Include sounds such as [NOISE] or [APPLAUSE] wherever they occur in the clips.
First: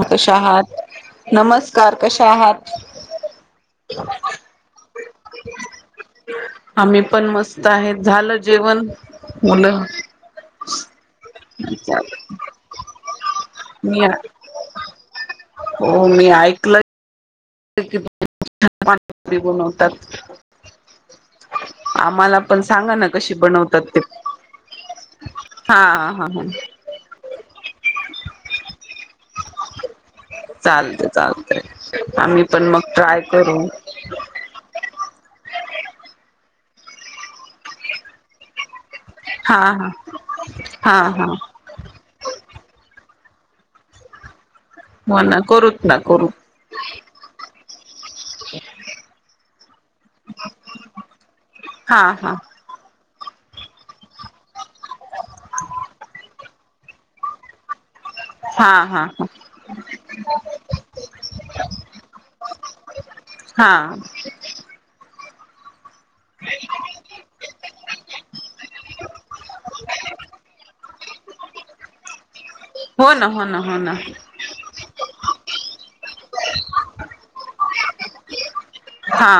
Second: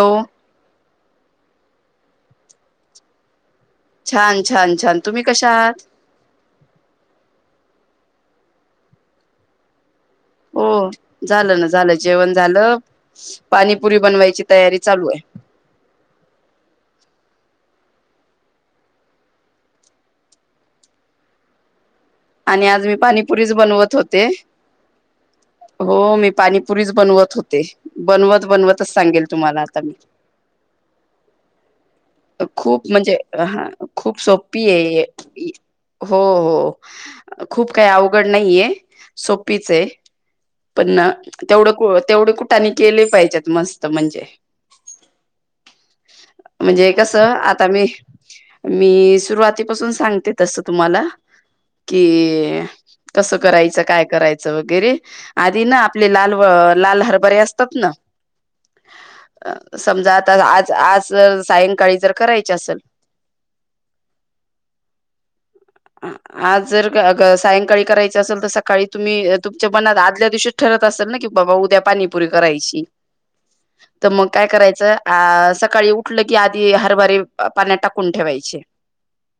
Hello कशा आहात? नमस्कार! कशा आहात? छान छान छान! तुम्ही कशा आहात? आम्ही पण मस्त आहे. झालं जेवण? मुलं? हो. झालं ना, झालं जेवण झालं. पाणीपुरी मी बनवायची तयारी चालू आहे. हो मी ऐकलं [UNINTELLIGIBLE] आम्हाला पण आणि आज सांगा मी ना कशी पाणीपुरीच बनवतात बनवत ते होते. हा हो. हा मी हा पाणीपुरीच बनवत होते. बनवत बनवतच सांगेल तुम्हाला आता मी. चालतय चालतय. आम्ही पण खूप मग म्हणजे ट्राय करू. हा खूप सोपी आहे. ये हो हो. खूप काही अवघड नाहीये. हा सोपीच आहे, हा हा पण हा तेवढं कु तेवढे कुठाने केले पाहिजेत मस्त म्हणजे. हो ना करूत ना. करू. म्हणजे कसं आता मी मी सुरुवातीपासून सांगते तसं तुम्हाला. हा हा कि, कसं करायचं काय करायचं वगैरे. आधी ना आपले लाल व लाल हरभरे असतात ना, हा हा हा अ समजा आता आज आज सायंकाळी जर करायची असल हां. आ- आज जर का क सायंकाळी करायच असेल तर, सकाळी तुम्ही तुमच्या मनात आदल्या दिवशी ठरत असेल ना. की बाबा उद्या पाणीपुरी करायची. हो ना हो ना हो ना तर मग काय करायचं अ सकाळी उठलं की आधी हरभारे पाण्यात टाकून ठेवायचे. हा.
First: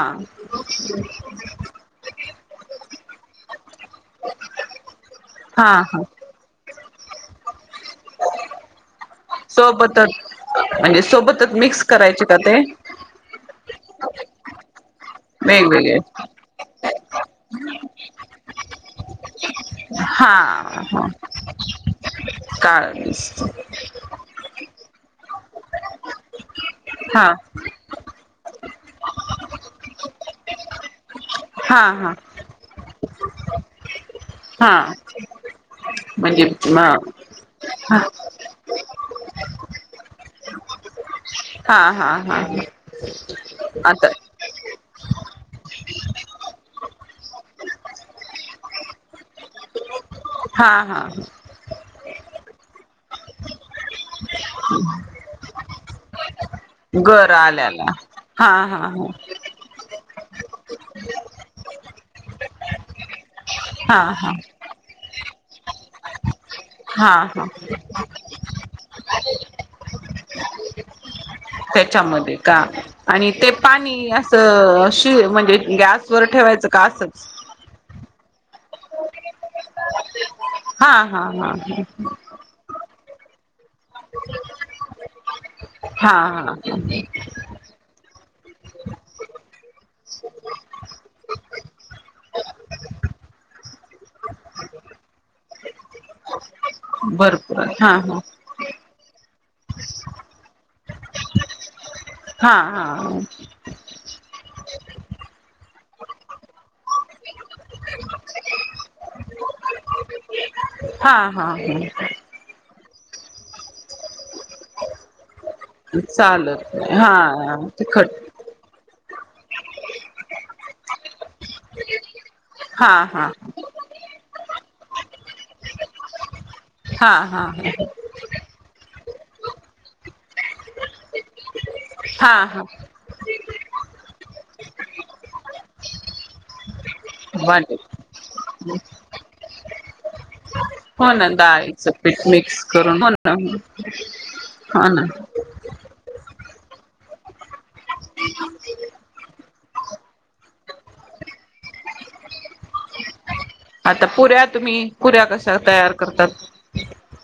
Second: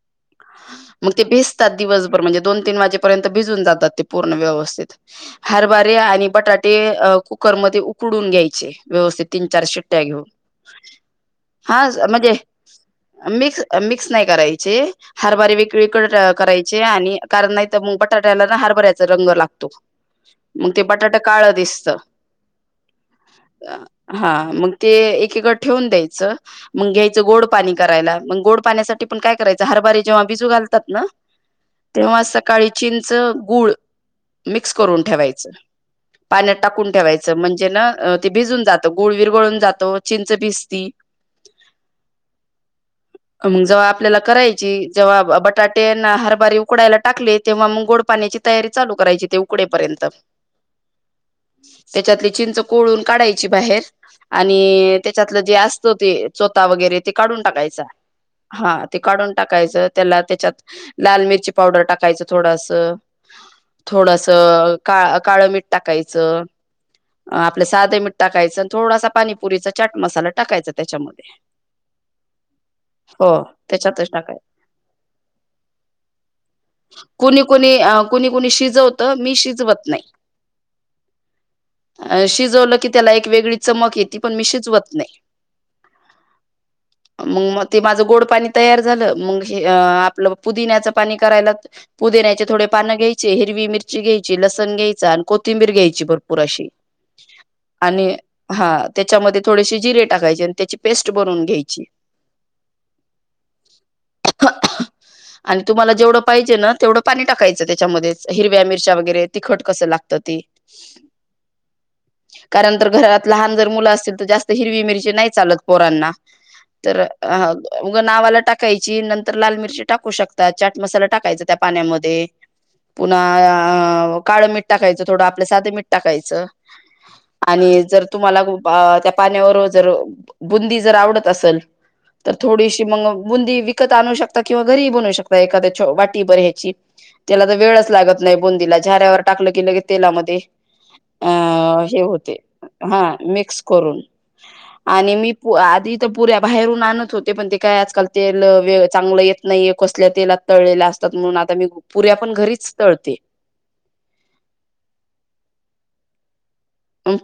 मग ते भिजतात दिवसभर. म्हणजे दोन तीन वाजेपर्यंत भिजून जातात ते पूर्ण व्यवस्थित. हा हरभरे हा आणि बटाटे कुकरमध्ये उकडून घ्यायचे व्यवस्थित. तीन चार शिट्ट्या सोबतच घेऊन. म्हणजे सोबतच मिक्स हा करायचे म्हणजे का ते मिक्स मिक्स नाही करायचे. हरबारे वेगवेगळे टाक करायचे आणि कारण नाही तर मग बटाट्याला ना हारबऱ्याचा रंग लागतो. हा मग ते हा बटाट काळ दिसत. काळ मिक्स हा मग ते एकीकडे ठेवून द्यायचं. मग घ्यायचं हा गोड पाणी करायला. मग गोड पाण्यासाठी पण काय करायचं, हरबारे जेव्हा भिजू घालतात ना, हा हा तेव्हा सकाळी चींचं गूळ मिक्स हा करून ठेवायच. म्हणजे पाण्यात म टाकून ठेवायच. म्हणजे ना हा ते भिजून जात. गुळ वीरघळून जातो, चिंच भिजती. हा हा हा हा. मग जेव्हा आता आपल्याला करायची. जवा ब बटाटे न हरबारे उकडायला टाकले, तेव्हा मग गोड पाण्याची तयारी चालू करायची ते उकडेपर्यंत. हा हां हां. त्याच्यातली चिंच कोळून काढायची बाहेर आणि त्याच्यातलं जे असत ते चोथा वगैरे ते गर काढून टाकायचा. आल्याला हा ते काढून टाकायच. त्याला त्याच्यात लाल मिरची पावडर टाकायचं थोडस. हा थोडस हा काळ काळं मीठ टाकायचं. हा अ हा आपलं साधं मीठ टाकायचं आणि थोडासा पाणीपुरीचा चाट मसाला टाकायचा त्याच्यामध्ये त्याच्यामध्ये का आणि हो ते त्याच्यातच पाणी अस टाकाय म्हणजे गॅस वर ठेवायचं का असंच? कुणी, कुणी, कुणी, कुणी शिजवत मी शिजवत नाही हा हा हा अ शिजवलं की त्याला एक वेगळी चमक येते पण मी शिजवत नाही. हा हा मग ते माझं गोड पाणी तयार झालं मग हे आपलं पुदिन्याचं पाणी करायला. पुदिण्याचे थोडे पानं घ्यायचे हिरवी मिरची घ्यायची लसण घ्यायंचा आणि कोथिंबीर घ्यायची भरपूर अशी भरपूर हा आणि हा हा, त्याच्यामध्ये थोडेशी जिरे टाकायचे आणि त्याची पेस्ट बनवून घ्यायची हा हा [UNINTELLIGIBLE] आणि तुम्हाला जेवढं पाहिजे ना तेवढं पाणी टाकायचं त्याच्यामध्येच हिरव्या मिरच्या वगैरे तिखट कसं लागतं ती हा हा ह कारण तर घरात लहान जर मुलं असतील तर जास्त हिरवी मिरची नाही चालत पोरांना चालत नाही तर हा उग तिखट नावाला टाक टाकायची नंतर लाल मिरची टाकू शकतात चाट मसाला टाकायचा त्या पाण्यामध्ये. हा हा पुन्हा अ काळं मिठ टाकायचं थोडं आपल्या साध मिठ टाकायचं हा हा आणि जर तुम्हाला त्या पाण्यावर जर बुंदी जर आवडत असल हा तर हा थोडीशी मग बुंदी विकत आणू शकतात. किंवा घरी बनू शकता एखाद्या वाटी भर्याची त्याला तर वाटेल वेळच लागत नाही बुंदीला झाऱ्यावर टाकलं की लगेच तेलामध्ये हो ना अ डाळीचं हे पीठ होते मिक्स हा करून हो, ना मिक्स करून हो ना आणि मी पु आधी तर पुऱ्या बाहेरून आणत होते पण ते काय आजकाल तेल व चांगलं येत नाहीे कसल्या तेलात तळलेल्या असतात म्हणून आता मी पुऱ्या पण घरीच तळते आता पुऱ्या तुम्ही पुऱ्या कशा तयार करतात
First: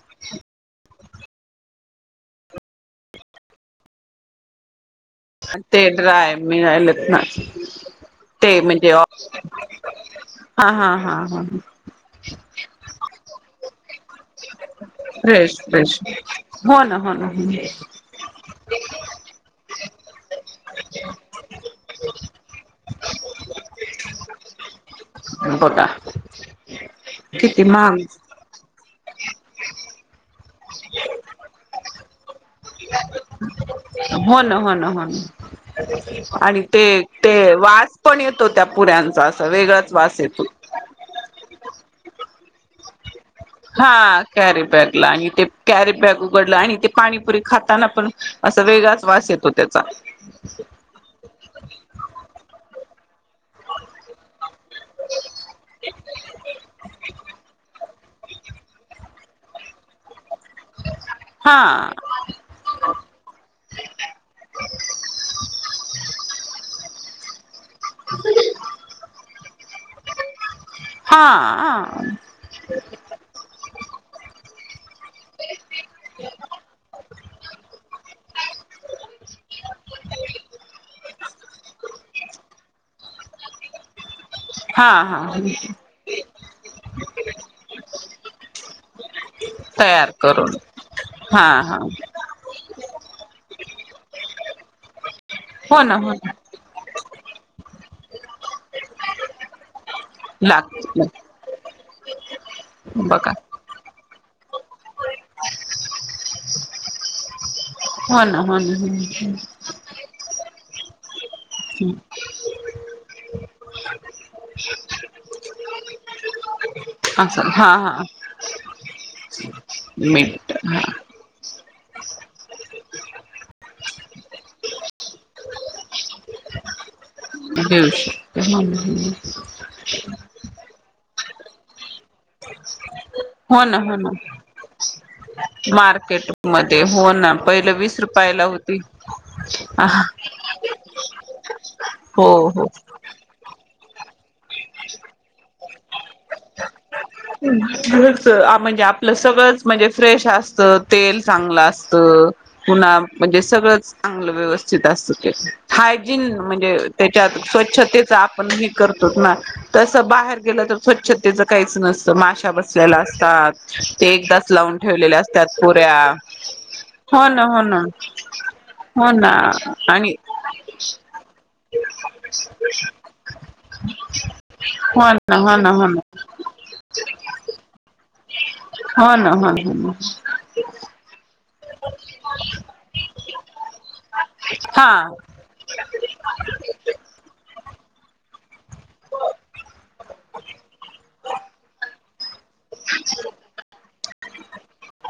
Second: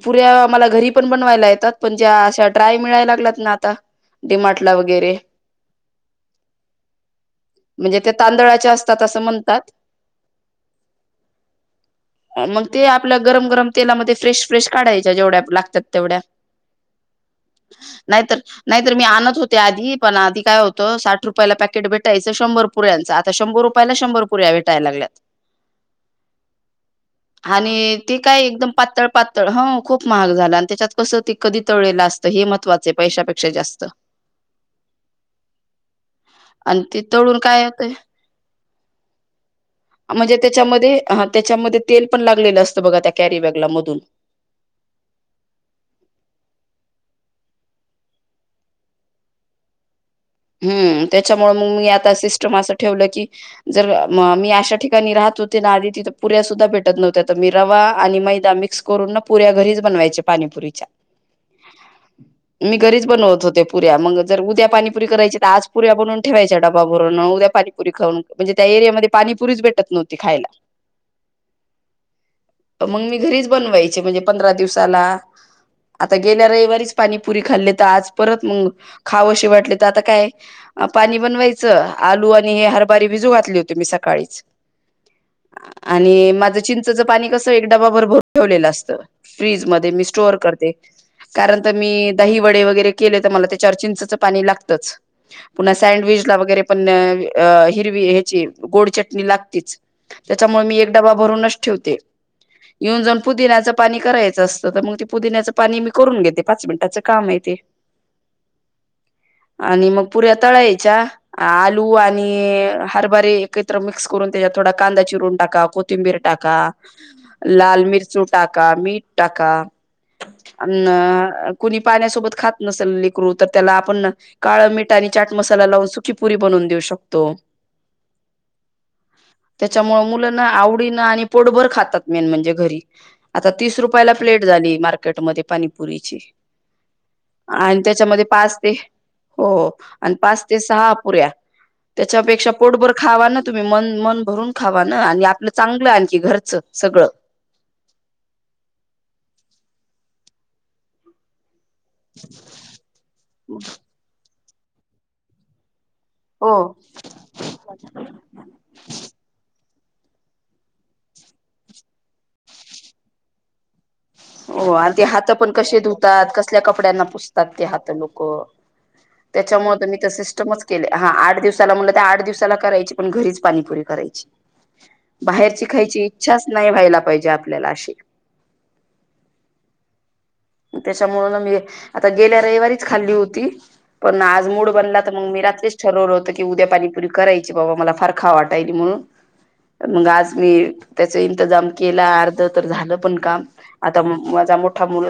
पुऱ्या मला घरी पण बनवायला येतात पण ज्या अशा ड्राय मिळायला लागलात ना आता डीमार्ट ला वगैरे ते ड्राय मिळालेत ना म्हणजे ते तांदळाचे म्हणजे, असतात असं म्हणतात हा हा हा हा मग ते आपल्या गरम गरम तेलामध्ये फ्रेश फ्रेश काढायच्या जेवढ्या फ्रेश लागतात फ्रेश तेवढ्या, हो ना हो ना हो. नाहीतर नाहीतर मी आणत होते आधी पण आधी काय होतं साठ रुपयाला पॅकेट भेटायचं शंभर पुऱ्यांचा आता शंभर रुपयाला शंभर पुऱ्या भेटायला लागल्यात बघा किती आणि महाग ते काय एकदम पातळ पात हो खूप महाग झाल आणि त्याच्यात कसं ते कधी तळलेलं असतं हे महत्वाचं आहे पैशापेक्षा जास्त हो ना, हो ना, हो ना आणि ते ते तळून काय होतंय वास पण येत होत्या पुऱ्यांचा असं वेगळाच वास येतो हा त्याच्यामध्ये तेल पण लागलेलं असतं बघा त्या कॅरी बॅगला मधून हा कॅरी बॅग ला आणि ते कॅरी बॅग उघडलं आणि ते पाणीपुरी खाताना पण असा वेगळाच वास येतो त्याचा. हम्म, त्याच्यामुळ मग मी आता सिस्टम असं ठेवलं की जर मी अशा ठिकाणी राहत होते ना आधी तिथ पुऱ्या सुद्धा भेटत नव्हत्या तर मी रवा आणि मैदा मिक्स करून ना पुऱ्या घरीच बनवायचे पाणीपुरी हा मी घरीच बनवत होते पुऱ्या मग जर उद्या पाणी पुरी करायची तर आज पुऱ्या बनून ठेवायच्या डब्बा भरून उद्या पाणी. पुरी खाऊन म्हणजे त्या एरियामध्ये पाणीपुरीच भेटत नव्हती खायला हा तर मम्मी घरीच बनवायचे म्हणजे पंधरा दिवसाला. आता गेल्या रविवारीच पाणीपुरी खाल्ली तर आज परत खावशी वाटली आता काय पाणी बनवायचं आलू आणि हे हरभारी भिजू घातली होती मी सकाळीच. हा हा. आणि माझं चिंचचं पाणी कसं एक डबा भर भरून ठेवलेलं असतं. फ्रीज मध्ये मी तयार स्टोअर करून करते हा कारण तर हा मी दही वडे वगैरे केले तर मला त्यच्यावर चिंचच पाणी लागत पुन्हा हो ना हो ना सडविचला वगैरे पण अ हिरवी ह्यची गोड चटणी लागतीच. त्याच्यामुळे मी एक लागत डबा भरूनच ठेवते. येऊन जाऊन बघा पुदिण्याचं पाणी करायचं असतं तर मग ते पुदिण्याचं पाणी मी करून घेते पाच मिनिटाचं काम आहे ते. ह ना, हो ना, ह. आणि मग पुऱ्या तळायच्या आलू आणि आणि हरभारी एकत्र मिक्स करून त्याच्यात थोडा कांदा चिरून टाका, कोथिंबीर टाका. असं हा लाल हा मिरची टाका, मीठ टाका मीठ अ हा कुणी पाण्यासोबत खात नसेल लेकरू तर त्याला आपण काळं मीठ आणि चाट मसाला लावून सुखी पुरी बनून देऊ शक हम्म, हम हम ह. नाही आवडी ना आणि पोटभर खातात मेन म्हणजे घरी. आता हो ना तीस हो ना हो रुपयाला ना प्लेट झाली मार्केटमध्ये पाणीपुरीची. मार्केट मध्ये हो ना [INAUDIBLE] पहिलं आणि वीस त्याच्यामध्ये रुपयाला पाच ते होती हो, आणि पाच ते सहा अपुऱ्या हो त्याच्यापेक्षा हो पोटभर खावा ना. तुम्ही मन, मन भरून खावा ना आणि आपलं चांगलं आणखी घरच सगळं. म्हणजे आपलं सगळंच म्हणजे फ्रेश असत तेल चांगलं अस त पुन्हा म्हणजे सगळंच आपलं व्यवस्थित असत ते. हायजीन हो म्हणजे त्याच्यात स्वच्छतेचा पण मी करतोच ना तसं बाहेर गेलं तर स्वचछतेचं काहीच नस तिथं माशा बसलेल्या असतात ते एकदाच हो लावून आणि ते ठेवलेल्या हात पण असतात कसे पुऱ्या धुतात कसल्या कपड्यांना हो ना पुसतात हो ते ना हात लोक. हो ना त्याच्यामुळे मी आणि सिस्टमच केले ह आठ दिवस त्याला म्हणटल आठ दिवसाला करायची पण घरीच पाणीपुरी करायची, हो ना हो बाहेरची ना हो ना खायची इच्छाच नाही व्हायला पाहिजे आपल्याला अशी. हा ना हा ह. त्याच्यामुळे मग आता गेल्या रविवारीच खाल्ली होती पण आज मुड हा बनला तर मी रात्रीचं ठरवलं होतं की उद्या पाणीपुरी करायची बाबा मला फार खा वाटायल म्हणून. मग आज मी त्याचा इंंतजाम केला अर्ध तर झालं पण काम. आता माझा मोठा मुल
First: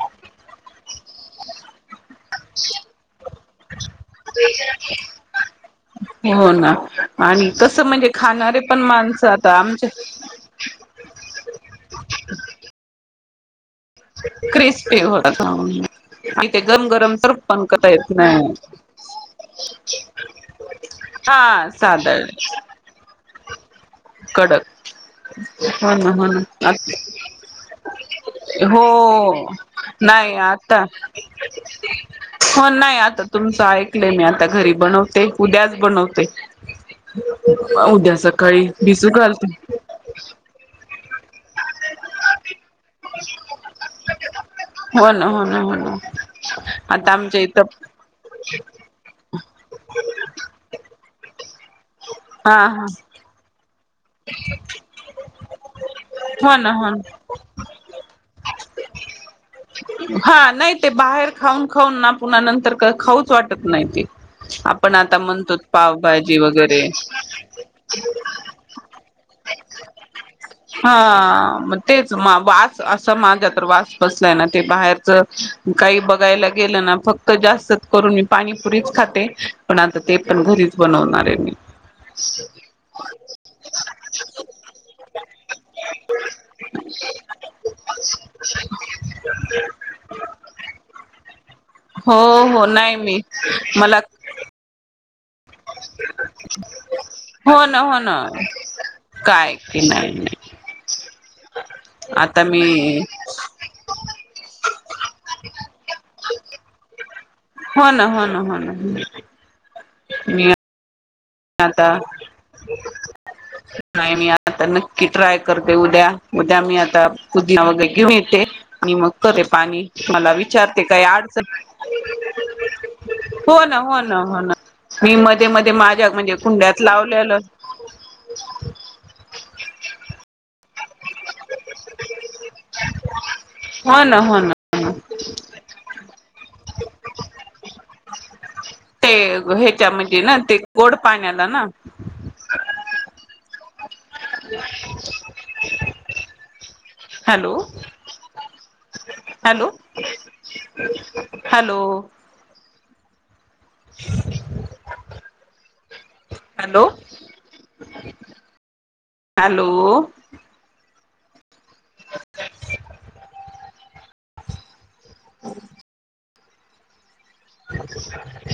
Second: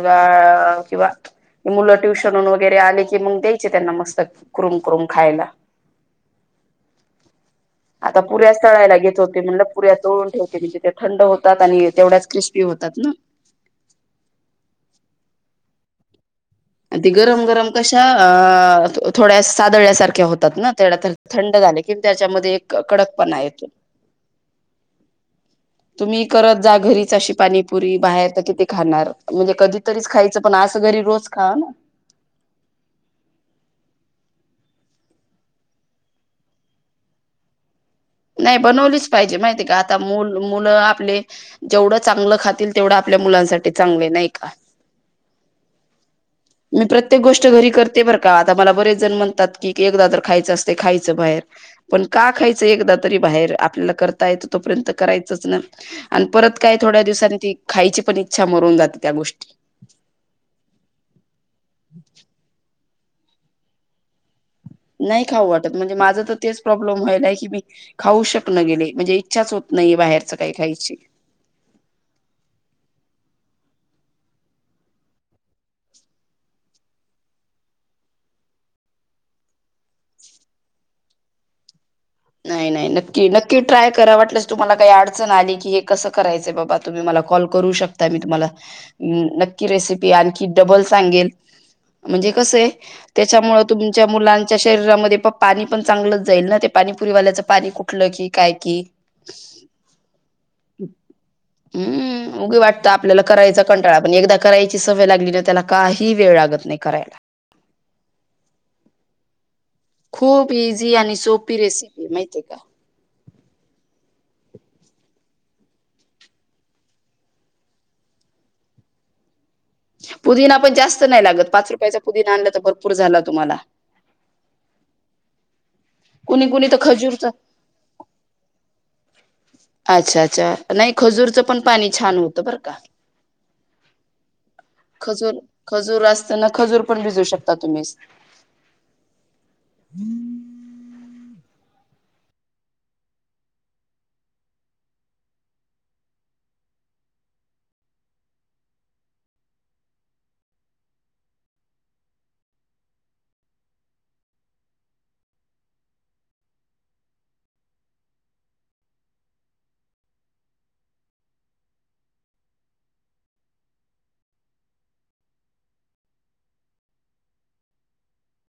किंवा मुलं ट्युशन वगैरे आले कि मग द्यायचे त्यांना मस्त क्रुम क्रुम खायला. हो ना आणि कसं म्हणजे आता पुऱ्याच खाणारे पण तळायला घेतले माणसं होते आता म्हणलं आमच्या पुऱ्या तळून ठेवते म्हजे त्या थंड होतात आणि तेवढ्याच क्रिस्पी होतात ना. क्रिस्पी होतात हा. ती गरम-गरम कशा नाही अ थोड्या सादळ्यासारख्या होतात ना तेढ्या तर थंड हा झाले किं सादळ त्याच्यामध्ये एक कडक पणा येतो. कडक. हो ना तुम्ही हो करत ना जा घरीच अशी पाणीपुरी बाहेर तर किती खाणार हो म्हणजे कधीतरीच नाही खायचं पण असं आता घरी रोज खावा ना. हो नाही आता तुमचं ऐकलंय मी आता घरी बनवते उद्याच बनवते. उद्या नाही सकाळी. बनवलीच भिजू पाहिजे घालते माहिती का आता मुल-मुलं आपले जेवढ चांगलं खातील तेवढं आपल्या मुलांसाठी चांगले नाही का? हो ना हो ना हो ना. मी आता प्रत्येक आमच्या गोष्ट इथं घरी कर ते बरं का आता मला बरेच जण म्हणतात की एकदा तर खायचं असते खायचं बाहेर पण का हा खायचं हा एकदा तरी बाहेर आपल्याला करता येत तोपर्यंत करायचंच ना. आणि हो परत ना काय हो थोड्या ना दिवसांनी ती खायची पण इच्छा मरून जाते त्या गोष्टी हा नाही ते बाहेर खाऊन खाऊन ना पुन्हा नंतर खाऊच वाटत नाही ते आपण आता नाही खाऊ म्हणतोत वाटत म्हणजे माझं तर पावभाजी तेच वगैरे प्रॉब्लेम की मी खाऊ शकनं गेले म्हणजे इच्छाच होत नाहीे बाहेरच काही खायची. हा म तेच मा वास असा माझा तर वास बसलाय ना ते बाहेरच काही बघायला गेलं ना फक्त जास्त करून मी पाणीपुरीच खाते. पण आता ते पण घरीच बनवणार आहे मी. नाही नाही ल की नक्की ट्राय करा वाटल्यास तुम्हाला काही अडचण आली की हे कसं करायचंय बाबा तुम्ही मला कॉल करू शकत ता मी तुम्हाला नक्की रेसिपी आणखी डबल सांगेन हो म्हणजे हो कसय नाही मी त्याच्यामुळे मला तुमच्या मुलांच्या शरीरामध्ये प पाणी पण चांगलंच जाईल ना पाणीपुरीवाल्याच हो पाणी ना हो कुठलं ना कि काय कि काय की नाही नाही हम्म आता उगी वाटतं मी आपल्याला करायचा कंटाळा पण एकदा करायची सवय लागली त्याला काही वेळ लागत नाही करायला. हो ना हो ना हो ना. खूप मी इझी आणि सोपी आता रेसिपी माहिती आहे का? नाही मी आता नक्की ट्राय करते उद्या उद्या मी आता पुदिना वगैरे घेऊन येते. आणि मग करे पाणी मला पुदिना पण विचारते जास्त काही नाही अडचण लागत पाच रुपयाचा पुदिना आणला तर भरपूर झाला तुम्हाला हो ना हो ना हो ना. मी मध्ये मध्ये माझ्या म्हणजे कुणी कुणी तर कुंड्यात खजूरचं लावलेलं. अच्छा अच्छा नाही खजूरचं पण पाणी छान होतं बरं का. हो ना हो ना. हो ना खजूर खजूर असताना खजूर पण भिजू शकता तुम्ही ते ह्याच्यामध्ये गोड पाण्याला ना? Hello. Hello, hello.. hello.. hello.. [INAUDIBLE] [UNINTELLIGIBLE] ह [INAUDIBLE] [UNINTELLIGIBLE]